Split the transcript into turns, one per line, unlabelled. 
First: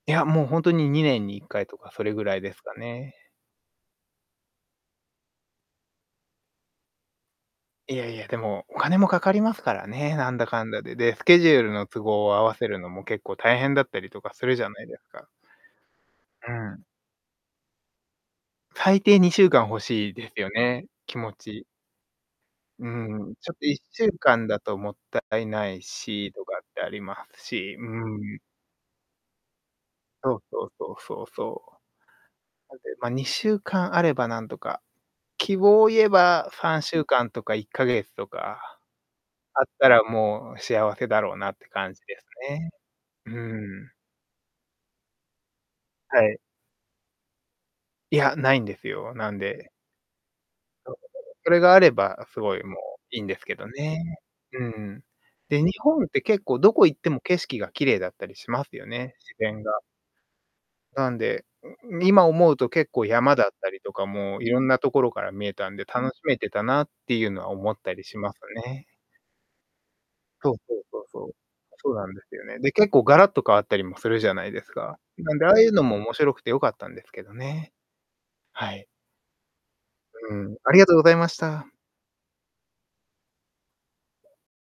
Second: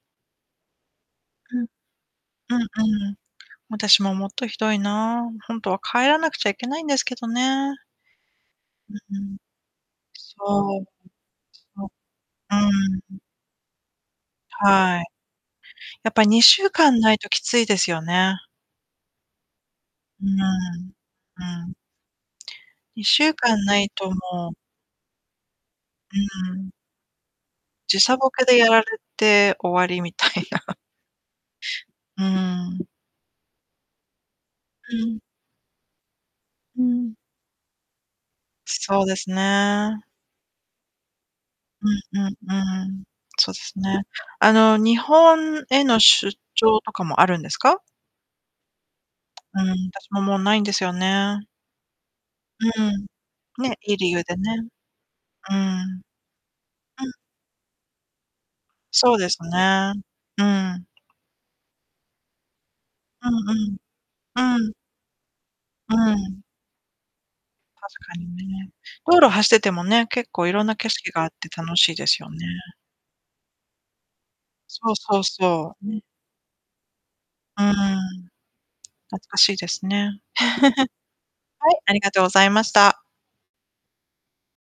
いや、もうほんとに、2年にいっ
う
かい
ん。
とか、それぐらいで
う
す
ん
か
う
ね。
ん。私も、もっとひどいな。ほんとは帰らなくちゃいけないんですけどね。
いやいや、でも、お
う
金もか
う
か
ん。
りますからね、なんだかん
そ
だ
う。
で。で、スケジュール
そ
の
う、
都合を合わせるのも
うん。
結構大変だったりとかするじゃないで
は
す
い。
か。
やっぱ、に
う
しゅう
ん。
かんないときついですよね。
最低、2週間欲しい
うー
ですよね、
ん。
気持ち。
うん。
う
いっ
ん
しゅ
う
う
ん。ちょ
か
っ
ん
と、いっ
ない
しゅ
と、
う
も
かん
う
だともったいないし、と
う
か
ん
っ
うん。
てありますし、う
時差ボ
ーん。
ケでやられて終わりみた
そう
い
そう
な。
そうそうそ
うー
う。あ、で、
ん。
まあ、2週間あればなんとか、
うん。
希望を言えば、さ
う
んしゅう
ん。
かんとか、1ヶ月とか
そうです
あった
ね。
ら、もう幸せだろうなって
う
感じ
ん
です
うん
ね。
うん。
う
そうです
ーん。
ね。あの、日本への
はい。
出張とかもあるんですか？
いや、ないんですよ、なん
う
で
ん、私も、もう、ないんですよ
[unintelligible]
ね。
それがあればすごい、
う
も
ー
う、
ん。
いんですけど
ね、いい
ね。
理由でね。
うんうん。
うー
で、日
ん。
本って結構どこ行っ
う
て
ん。
も景色が綺麗だったりしますよね、
そうで
自
す
然が。
ね。うん。
なんで、ん、今思うと、結構、
う
山だ
ん
っ
う
た
ん。
りとかも、色ん
うん。
なところから見えたんで、
う
楽しめ
ん。
てたなっていうのは思った
確
り
か
し
に
ます
ね。
ね。
道路走っててもね、結構
そ
い
う
ろん
そ
な
う
景
そう
色が
そ
あ
う。
っ
あ、
て楽
そ
し
う
い
な
で
んで
すよ
す
ね。
よね。で、結構ガラッと変わったりもするじゃないです
そう
か。
そう
なんで、ああいう
そ
の
う。
も
ね。
面白くて良かったんですけど
うー
ね。
ん。
はい。
懐かしいですね。
うん、ありがとうございまし
は
た。
い、ありがとうございました。